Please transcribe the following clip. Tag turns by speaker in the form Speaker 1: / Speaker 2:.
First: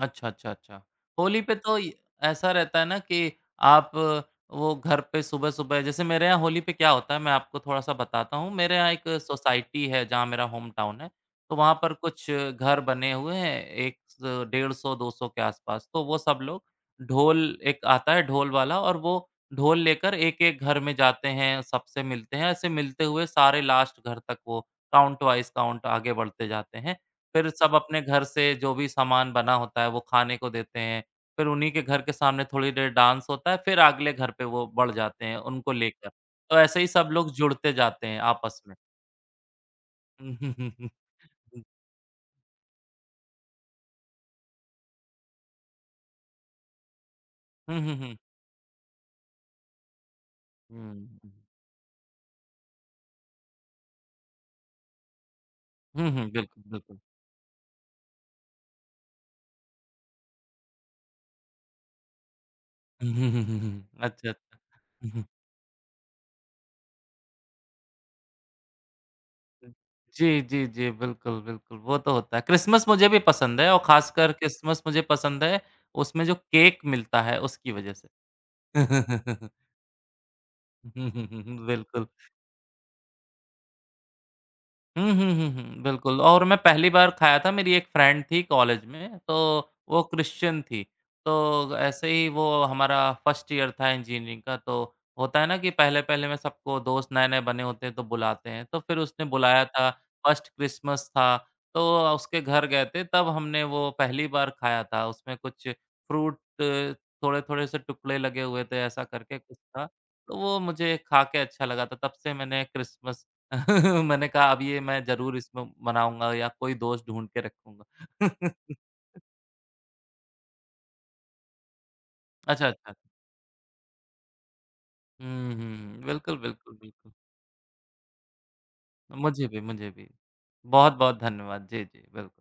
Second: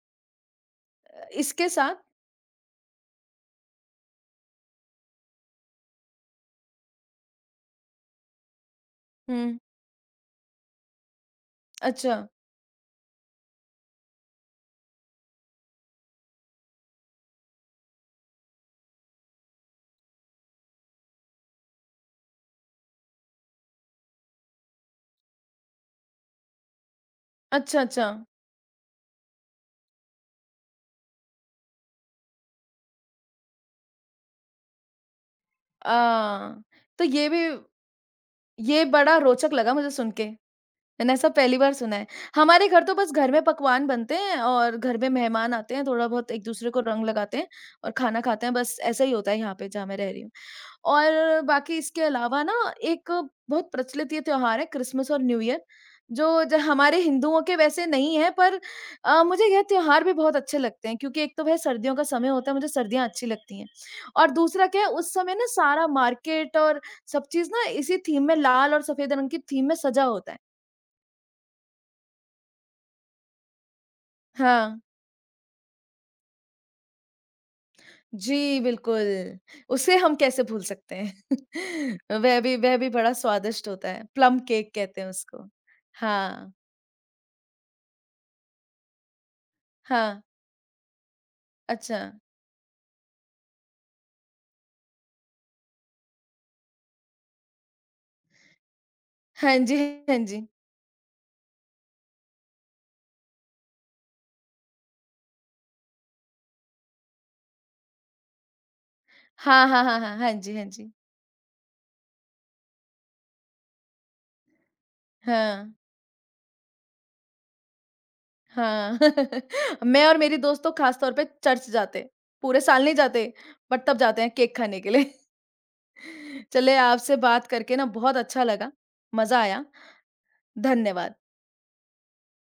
Speaker 1: अच्छा, अच्छा, अच्छा।
Speaker 2: अ,
Speaker 1: होली पे
Speaker 2: इसके
Speaker 1: तो इ
Speaker 2: साथ
Speaker 1: ऐसा रहता है ना कि आप वो घर पे सुबह-सुबह जैसे मेरे यहाँ होली पे क्या होता है, मैं आपको थोड़ा-सा बताता हूँ। मेरे यहाँ एक
Speaker 2: हुँ।
Speaker 1: सोसाइटी है, जहाँ मेरा होम टाउन है। तो वहाँ पर
Speaker 2: अच्छा।
Speaker 1: कुछ घर बने हुए हैं, एक स 150-200 के आसपास, तो वो सब लोग ढोल एक आता है, ढोल वाला, और वो ढोल लेकर एक-एक घर में जाते हैं, सबसे मिलते हैं, ऐसे मिलते हुए सारे लास्ट घर तक वो काउंट वाइज़ काउंट आगे बढ़ते जाते हैं। फिर सब
Speaker 2: अच्छा,
Speaker 1: अपने घर
Speaker 2: अच्छा।
Speaker 1: से जो भी सामान बना होता है, वो खाने को देते हैं। फिर उन्हीं के घर के सामने थोड़ी देर डांस होता है, फिर अगले घर पे वो बढ़ जाते हैं, उनको
Speaker 2: अ
Speaker 1: लेकर। तो
Speaker 2: अ,
Speaker 1: ऐसे ही
Speaker 2: तो
Speaker 1: सब
Speaker 2: ये
Speaker 1: लोग
Speaker 2: भी
Speaker 1: जुड़ते जाते हैं, आपस में।
Speaker 2: ये बड़ा रोचक लगा मुझे सुनके। मैंने ऐसा पहली बार सुना है। हमारे घर तो बस घर में पकवान बनते हैं, और घर में मेहमान आते हैं, थोड़ा-बहुत एक-दूसरे को रंग लगाते हैं,
Speaker 1: हुँ,
Speaker 2: और
Speaker 1: हुँ, हुँ।
Speaker 2: खाना खाते हैं। बस ऐसा ही होता है यहाँ पे, जहाँ मैं रह रही हूँ।
Speaker 1: हुँ,
Speaker 2: और
Speaker 1: हुँ।
Speaker 2: बाकी इसके अलावा ना, एक बहुत प्रचलित ये त्योहार है, क्रिस्मस और न्यू ईयर,
Speaker 1: हुँ, हुँ,
Speaker 2: जो ज
Speaker 1: बिल्कुल,
Speaker 2: हमारे
Speaker 1: बिल्कुल।
Speaker 2: हिन्दुओं के वैसे नहीं हैं, पर अ, मुझे ये त्योहार भी बहुत अच्छे लगते हैं, क्योंकि एक तो वह सर्दियों का समय होता है, मुझे सर्दियाँ अच्छी लगती हैं।
Speaker 1: अच्छा,
Speaker 2: और
Speaker 1: अच्छा।
Speaker 2: दूसरा क्या है, उस समय ना, सारा मार्केट और सब चीज़ ना, इसी थीम में, लाल और सफेद रंग की थीम
Speaker 1: उ,
Speaker 2: में सजा होता है।
Speaker 1: जी, जी, जी। बिल्कुल, बिल्कुल, वो तो होता है। क्रिस्मस मुझे भी पसंद है, और खासकर
Speaker 2: हाँ।
Speaker 1: क्रिस्मस मुझे पसंद है, उसमें जो केक मिलता है, उसकी वजह से।
Speaker 2: जी, बिल्कुल। उसे हम कैसे भूल सकते हैं?
Speaker 1: बिल्कुल।
Speaker 2: वह भी वह भी बड़ा स्वादिष्ट होता है। प्लम केक कहते हैं
Speaker 1: हुँ, हुँ, हुँ,
Speaker 2: उसको।
Speaker 1: हुँ, बिल्कुल, और
Speaker 2: हाँ।
Speaker 1: मैं पहली बार खाया था। मेरी एक फ्रेंड थी, कॉलेज में, तो वो
Speaker 2: हाँ।
Speaker 1: क्रिश्चियन थी। तो ऐसे
Speaker 2: अच्छा।
Speaker 1: ही वो हमारा 1st ईयर था, इंजीनियरिंग का, तो होता है ना कि पहले-पहले में सबको दोस्त नए-नए बने होते हैं, तो बुलाते हैं। तो फिर उसने
Speaker 2: हाँ
Speaker 1: बुलाया
Speaker 2: जी,
Speaker 1: था,
Speaker 2: हाँ जी।
Speaker 1: 1st क्रिस्मस था। तो अ, उसके घर गए थे, तब हमने वो पहली बार खाया था। उसमें कुछ फ्रूट थोड़े-थोड़े से टुकड़े लगे हुए थे। ऐसा करके कुछ
Speaker 2: हाँ, हाँ,
Speaker 1: था।
Speaker 2: हाँ, हाँ। हाँ
Speaker 1: तो
Speaker 2: जी,
Speaker 1: वो
Speaker 2: हाँ जी।
Speaker 1: मुझे खाके अच्छा लगा था। तब से मैंने क्रिस्मस मैंने कहा, "अब ये मैं ज़रूर इसमें
Speaker 2: हाँ।
Speaker 1: मनाऊँगा या कोई दोस्त ढूँढ के रखूँगा।"
Speaker 2: हाँ, मैं और मेरी दोस्त तो खासतौर पे चर्च जाते हैं। पूरे
Speaker 1: अच्छा,
Speaker 2: साल
Speaker 1: अच्छा।
Speaker 2: नहीं जाते। बट तब जाते हैं, केक खाने के लिए।
Speaker 1: हुँ, हुँ, बिल्कुल, बिल्कुल,
Speaker 2: चलें,
Speaker 1: बिल्कुल।
Speaker 2: आपसे बात करके ना, बहुत अच्छा लगा। मज़ा
Speaker 1: मुझे भी
Speaker 2: आया।
Speaker 1: मुझे भी।
Speaker 2: धन्यवाद।
Speaker 1: बहुत-बहुत धन्यवाद। जी, जी, बिल